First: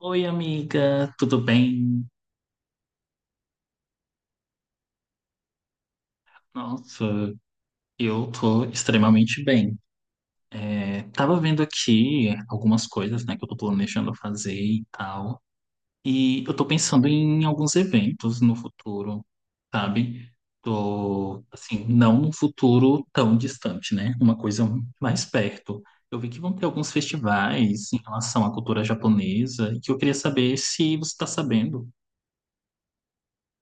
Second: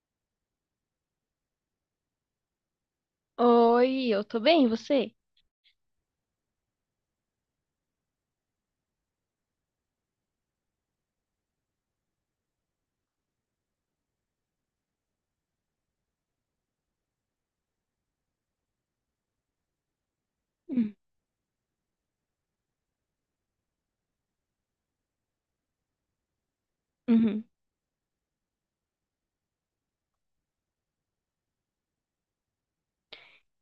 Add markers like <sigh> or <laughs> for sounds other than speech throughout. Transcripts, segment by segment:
Oi, amiga, tudo bem? Oi, eu tô bem, e você? Nossa, eu tô extremamente bem. É, tava vendo aqui algumas coisas, né, que eu tô planejando fazer e tal. E eu tô pensando em alguns eventos no futuro, sabe? Hum. Tô, assim, não num futuro tão distante, né? Uma coisa mais perto. Eu vi que vão ter alguns Uhum. festivais em relação à cultura japonesa, que eu queria saber se você tá sabendo.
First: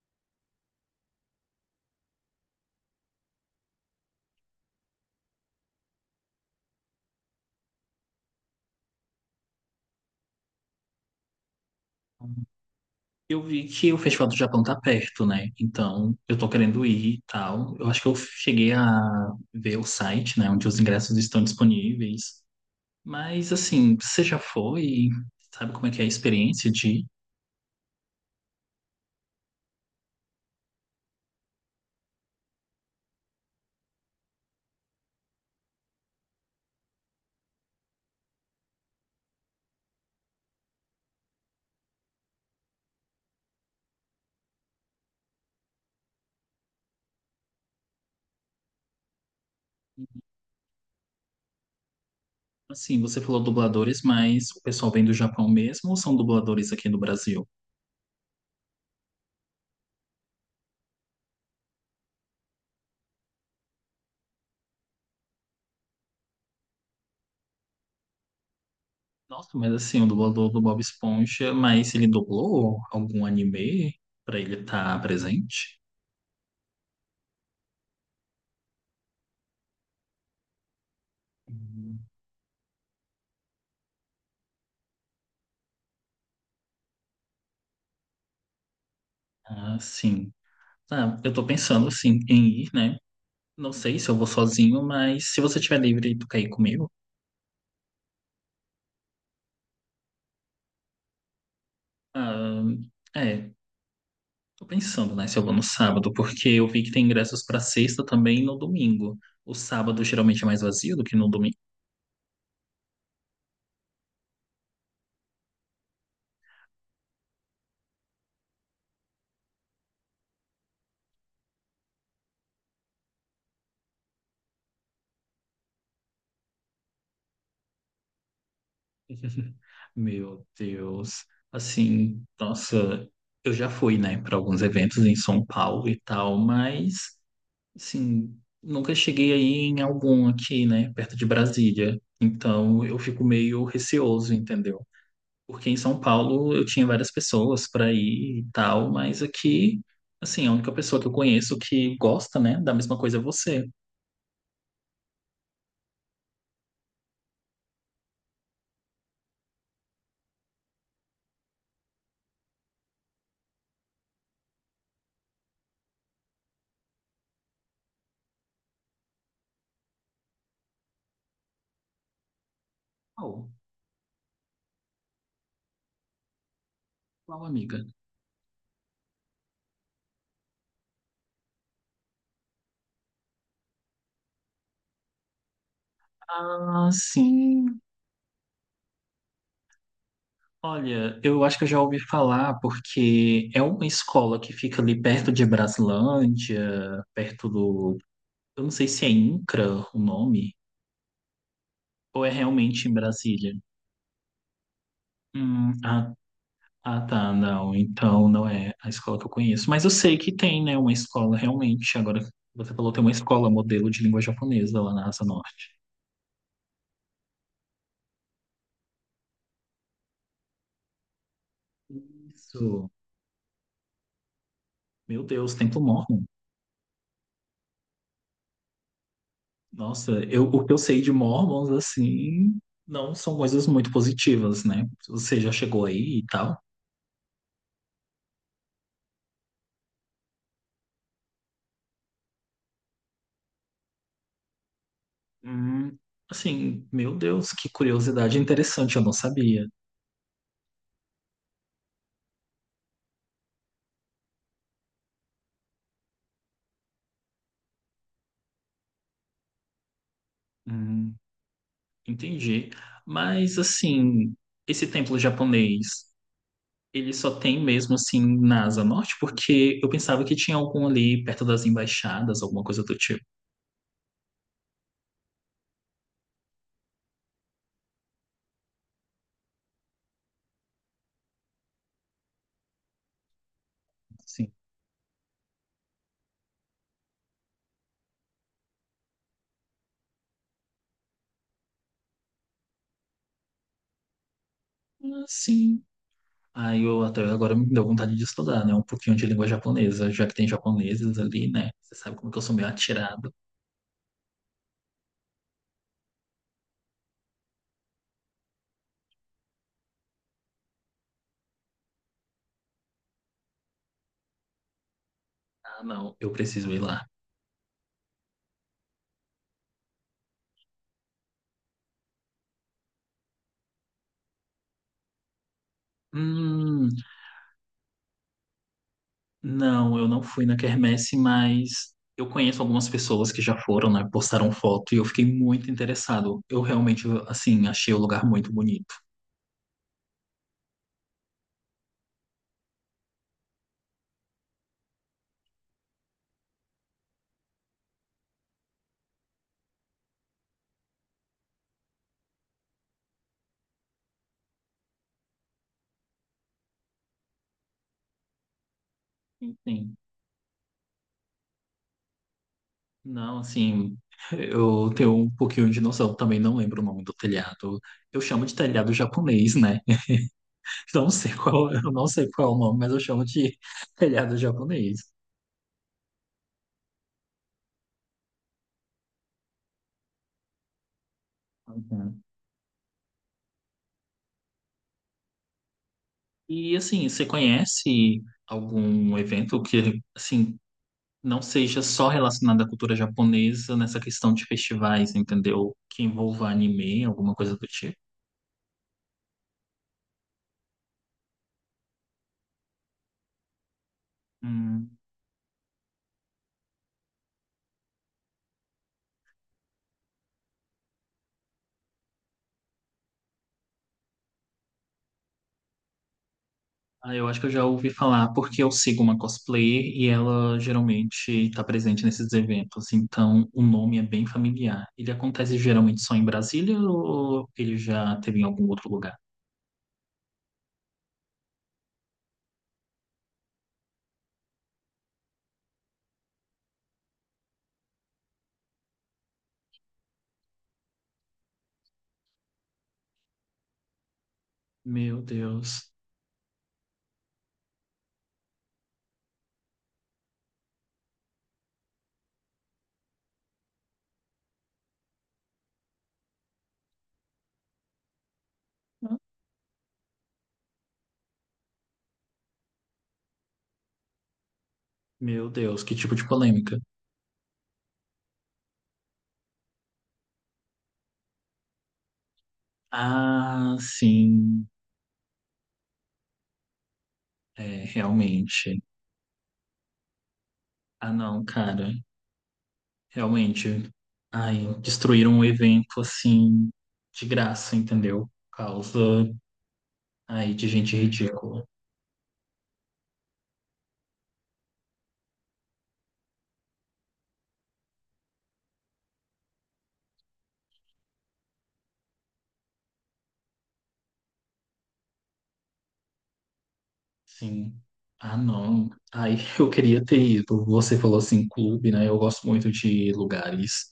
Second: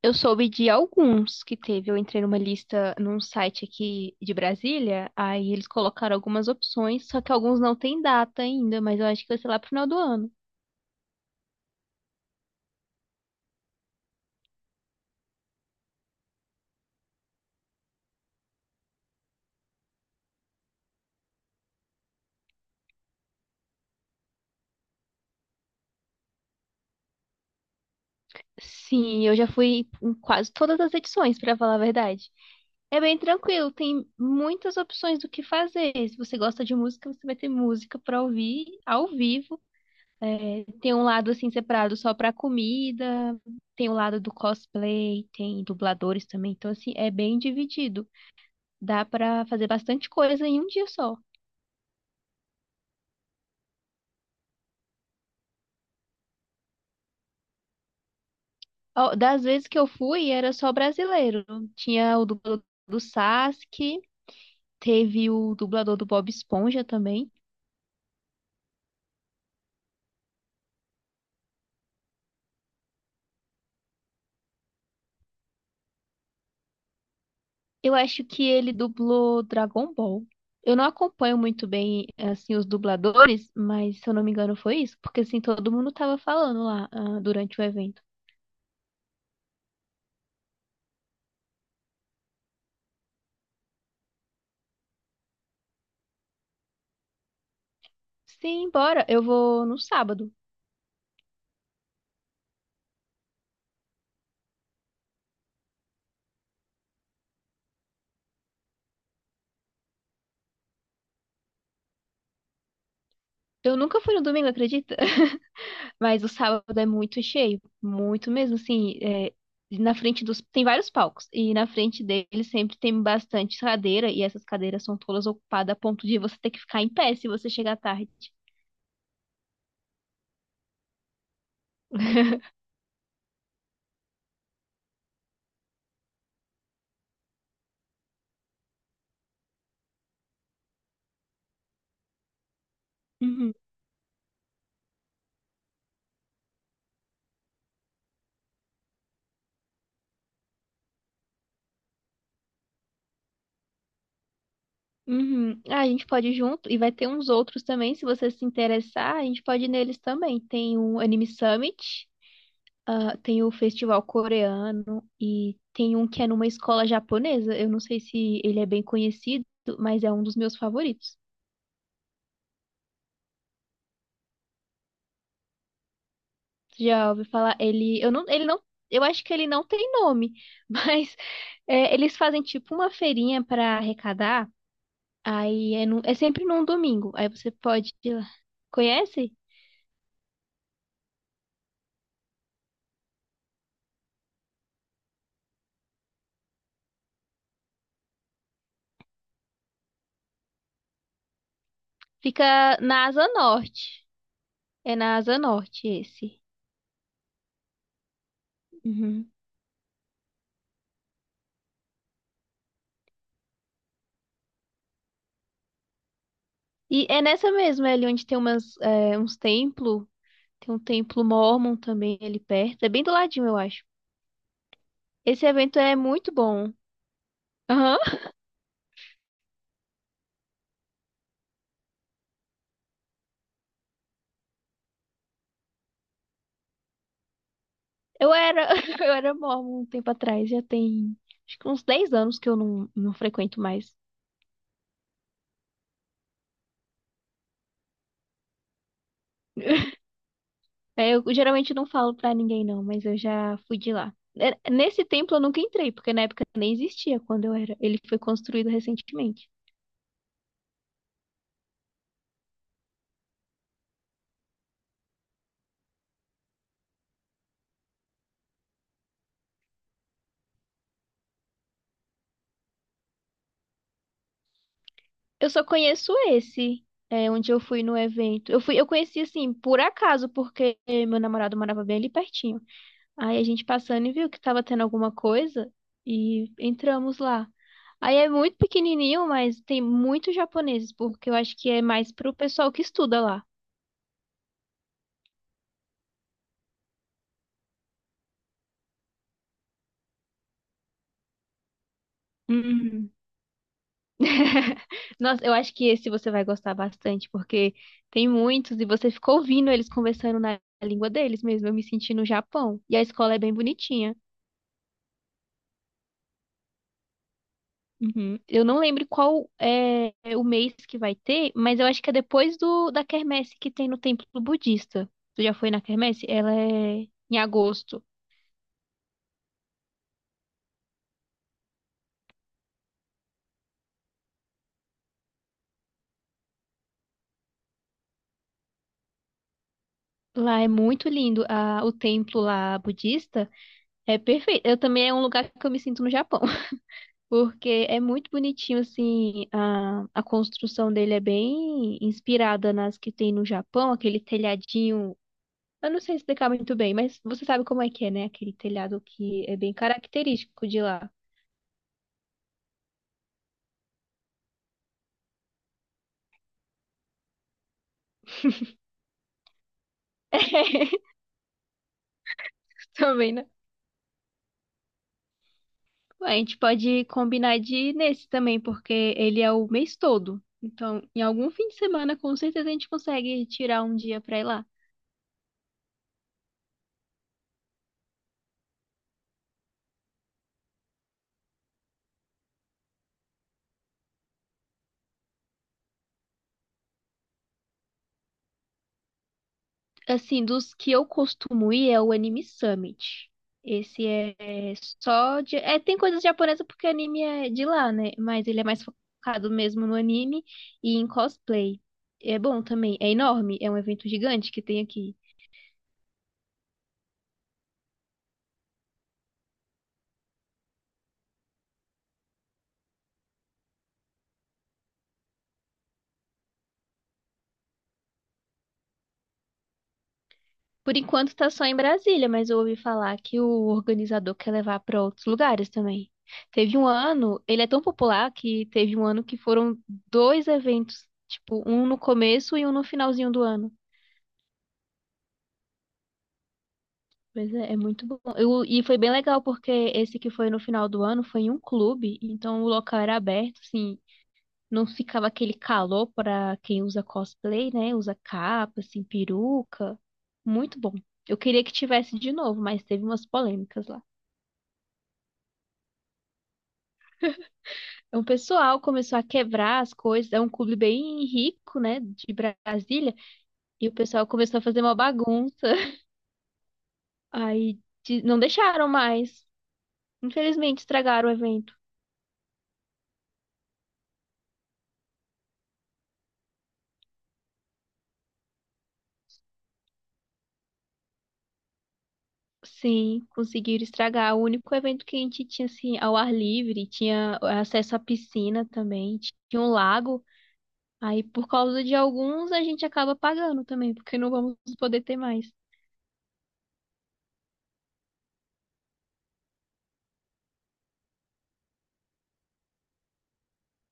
Eu soube de alguns que teve. Eu entrei numa lista num site aqui de Brasília, aí eles colocaram algumas opções, só que alguns não tem data ainda, mas eu acho que vai ser lá pro final do ano. Eu vi que o Festival do Japão tá perto, né? Então, eu tô querendo ir e tal. Eu acho que eu cheguei a ver o site, né, onde os ingressos estão disponíveis. Mas, assim, você já foi? Sabe como é que é a experiência de... Sim, eu já fui em quase todas as edições, pra falar a verdade. É bem tranquilo, tem muitas opções do que fazer. Se você gosta de música, você vai ter música pra ouvir ao vivo. É, tem um lado assim separado só pra comida, tem o lado do cosplay, tem dubladores também. Então, assim, é bem dividido. Dá pra fazer bastante coisa em um dia só. Assim, você falou dubladores, mas o pessoal vem do Japão mesmo ou são dubladores aqui no Brasil? Ó, das vezes que eu fui, era só brasileiro. Tinha o dublador do Sasuke, teve o dublador do Bob Esponja também. Nossa, mas assim, o dublador do Bob Esponja, mas ele dublou algum anime pra ele estar presente? Eu acho que ele dublou Dragon Ball. Eu não acompanho muito Hum. bem, assim, os dubladores, mas se eu não me engano foi isso, porque assim todo mundo tava falando lá, ah, durante o evento. Ah, sim. Ah, eu tô pensando, assim, em ir, né? Não sei se eu vou sozinho, mas se você tiver livre e tu quer ir comigo. Sim, bora. Eu vou no sábado. Ah, é, tô pensando, né, se eu vou no sábado, porque eu vi que tem ingressos pra sexta também e no domingo. O sábado geralmente é mais vazio do que no domingo. Eu nunca fui no domingo, acredita? <laughs> Mas o sábado é muito cheio, muito mesmo, assim, é, Tem vários palcos, e na frente deles sempre tem bastante cadeira, e essas cadeiras são todas ocupadas a ponto de você ter que ficar em pé se você chegar tarde. <laughs> Meu Deus. Assim, <laughs> nossa, eu já fui, né, para alguns eventos em São Paulo e tal, mas, assim, nunca cheguei aí em algum aqui, né, perto de Brasília. Então, eu fico Uhum. meio receoso, entendeu? Porque em São Paulo eu tinha várias pessoas para ir e tal, mas aqui, assim, a única pessoa que eu conheço que gosta, né, da mesma coisa é você. Uhum. Ah, a gente pode ir junto, e vai ter uns outros também, se você se interessar, a gente pode ir neles também. Tem o Anime Summit, ah, tem o festival coreano e tem um que é numa escola japonesa. Eu não sei se ele é bem conhecido, mas é um dos meus favoritos. Qual? Você já ouviu Qual falar? amiga? Ele, eu não, ele não, Eu acho que ele não tem nome, <laughs> mas é, eles fazem tipo uma feirinha para arrecadar. Aí é sempre num Ah, domingo. Aí você sim. pode ir lá. Conhece? Olha, eu acho que eu já ouvi falar porque é uma escola que fica ali perto de Braslândia, perto do. Eu não sei se é INCRA o nome, ou é Fica realmente em na Asa Brasília. Norte. É na Asa Norte Ah, esse. Ah, tá, não. Então não é a escola que eu Uhum. conheço. Mas eu sei que tem, né, uma escola realmente. Agora você falou, tem uma escola modelo de língua japonesa lá na Asa Norte. E é nessa mesma, é ali onde tem uns templos. Tem um templo mórmon também ali perto. É Isso. bem do ladinho, eu acho. Meu Esse Deus, Templo evento é Mórmon. muito bom. Aham. Nossa, eu, o que eu sei de Mormons, assim, não são coisas muito positivas, né? Você já chegou aí e tal. Eu era, <laughs> eu era mórmon um tempo atrás, já tem acho que uns 10 anos que eu não frequento mais. Hum, assim, meu Deus, que curiosidade interessante, eu não sabia. É, eu geralmente não falo pra ninguém, não, mas eu já fui de lá. É, nesse templo eu nunca entrei, porque na época nem existia quando eu era. Ele foi construído recentemente. Hum, entendi. Mas, assim, esse templo japonês. Ele só tem mesmo assim na Asa Norte, porque eu pensava que tinha algum ali perto das embaixadas, alguma coisa do tipo. Eu só conheço esse, onde eu fui no evento. Eu conheci assim, por acaso, porque meu namorado morava bem ali pertinho. Aí a gente passando e viu que Sim. tava tendo alguma coisa e entramos lá. Aí é muito pequenininho, mas tem muitos japoneses, porque eu acho que é mais pro pessoal que estuda lá. Sim. Aí eu até agora me deu vontade de estudar, né? Um pouquinho de língua japonesa, já que tem japoneses ali, né? Você sabe como que eu sou meio Hum. atirado. <laughs> Nossa, eu acho que esse você vai gostar bastante, porque tem muitos e você ficou ouvindo eles conversando na língua deles mesmo. Eu me senti no Japão. E a escola é bem bonitinha. Ah, não, eu preciso ir lá. Uhum. Eu não lembro qual é o mês que vai ter, mas eu acho que é depois do da quermesse que tem no templo budista. Tu já foi na quermesse? Ela Hum, é em agosto. não, eu não fui na quermesse, mas eu conheço algumas pessoas que já foram, né? Postaram foto e eu fiquei muito interessado. Eu realmente, assim, achei o lugar muito bonito. Lá é muito lindo. O templo lá budista é perfeito. Eu também é um lugar que eu me sinto no Japão, <laughs> porque é muito bonitinho assim. A construção dele é bem inspirada nas que tem no Japão, aquele telhadinho. Eu não sei explicar muito bem, mas você sabe como é que é, né? Aquele telhado que é bem Sim. característico de lá. Não, assim, eu tenho um pouquinho de noção, também não lembro o nome do telhado. Eu chamo de telhado japonês, né? <laughs> Não <laughs> sei qual, eu não sei qual é o nome, mas eu chamo Também, né? de <laughs> telhado japonês. A gente pode combinar de ir nesse também, porque ele é o mês todo. Então, em algum fim de semana, Uhum. com certeza a gente consegue tirar um dia pra ir lá. E assim, você conhece algum evento que, assim, não seja só relacionado à cultura japonesa nessa questão de festivais, entendeu? Que envolva anime, alguma coisa do tipo? Assim, dos que eu costumo ir é o Anime Summit. Esse é só de... É, tem coisas japonesas porque anime é de lá, né? Mas ele é mais focado mesmo no anime e em cosplay. É bom também. É enorme, é um evento gigante que tem aqui. Ah, eu acho que eu já ouvi falar, porque eu sigo uma cosplayer e ela geralmente está presente nesses eventos, então o nome é bem familiar. Ele acontece geralmente só em Brasília ou ele já teve em algum outro lugar? Por enquanto tá só em Brasília, mas eu ouvi falar que o organizador quer levar para outros lugares também. Ele é tão popular que teve um ano que foram dois eventos, tipo, um no começo e um no finalzinho do ano. Meu Deus, Mas é muito bom. E foi bem legal porque esse que foi no final do ano foi em um clube, então o local era aberto, assim, não ficava aquele calor para quem usa cosplay, né? Usa capa, assim, peruca. Muito bom. Eu queria que tivesse de novo, mas teve umas polêmicas lá. Que tipo de polêmica. O pessoal começou a quebrar as coisas. É um clube bem rico, né, de Brasília. Ah, E o pessoal começou a sim, fazer uma bagunça. <laughs> Aí é, não realmente. deixaram mais. Infelizmente, Ah, estragaram o não, evento. cara, realmente. Ai, destruíram um evento assim, de graça, entendeu? Por causa aí de gente ridícula. Sim, conseguiram estragar. O único evento que a gente tinha, assim, ao ar livre, tinha acesso à piscina também, tinha um lago. Aí, por causa de alguns, a gente acaba pagando também, porque não vamos poder ter mais. Sim. Ah, não. Aí <laughs> eu queria ter ido. Você falou assim, clube, né? Eu gosto muito de lugares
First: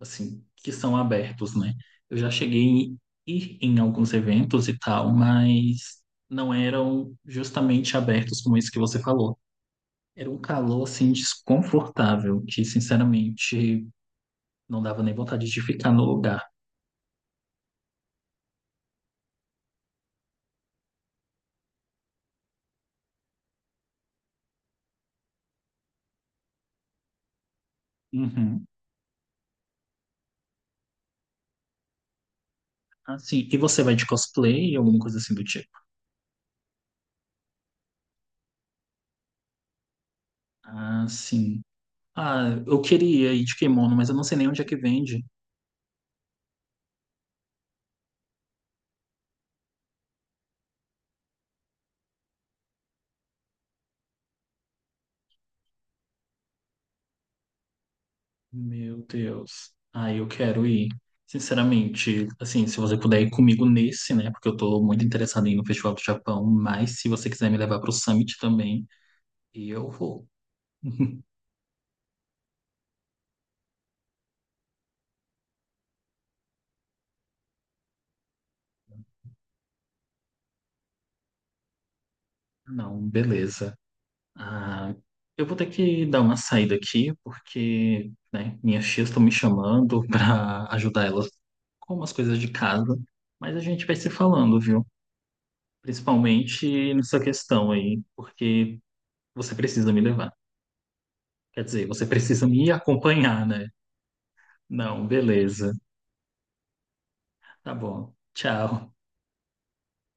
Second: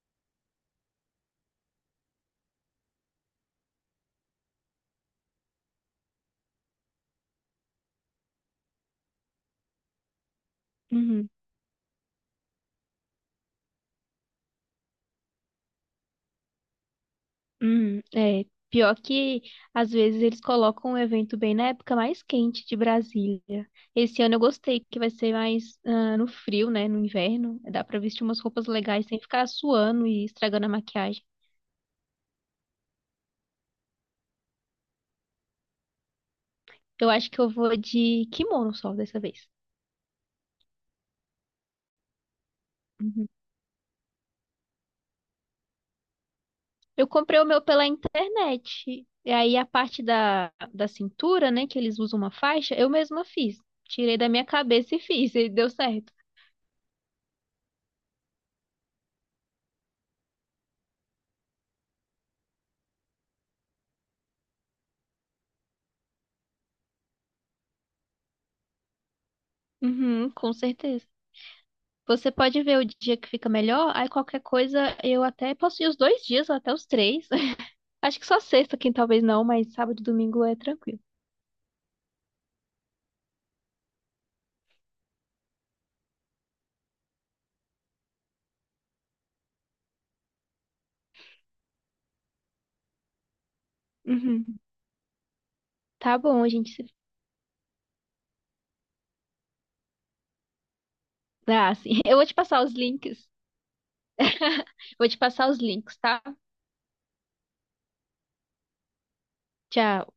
assim que são abertos, né? Eu já cheguei em ir em alguns eventos e tal, mas não eram justamente abertos como esse que você falou. Era um calor assim Uhum. desconfortável, que sinceramente não dava nem vontade de ficar no lugar. É. Pior que às vezes eles colocam o evento bem na época mais quente de Brasília. Esse ano eu gostei, que vai ser mais ah, no frio, né? No inverno. Dá pra vestir umas Uhum. roupas legais sem ficar suando e estragando a maquiagem. Ah, sim. E você vai de cosplay, alguma coisa assim do tipo? Eu acho que eu vou de kimono só dessa vez. Ah, sim. Ah, eu Uhum. queria ir de kimono, mas eu não sei nem onde é que vende. Eu comprei o meu pela internet. E aí a parte da cintura, né? Que eles usam uma faixa, eu mesma fiz. Tirei da minha cabeça e fiz, e deu certo. Meu Deus. Ah, eu quero ir. Sinceramente, assim, se você puder ir comigo nesse, né? Porque eu tô muito interessado em ir no Festival do Japão, mas se você quiser me levar pro Summit também, eu vou. Uhum, com certeza. <laughs> Você pode ver o dia que fica melhor, aí qualquer coisa eu até posso ir os 2 dias, ou até os três. <laughs> Acho que só sexta, quem talvez não, mas sábado e domingo é tranquilo. Não, beleza. Ah, eu vou ter que dar uma saída aqui, porque, né, minhas tias estão me chamando <laughs> para ajudar elas com umas coisas de casa, mas a gente vai se falando, Uhum. viu? Tá bom, a gente Principalmente se- nessa questão aí, porque você precisa me levar. Quer Ah, dizer, sim. <laughs> você Eu vou te precisa passar me os links. acompanhar, né? Não, Vou te passar os beleza. links, tá? Tá bom. Tchau. Tchau.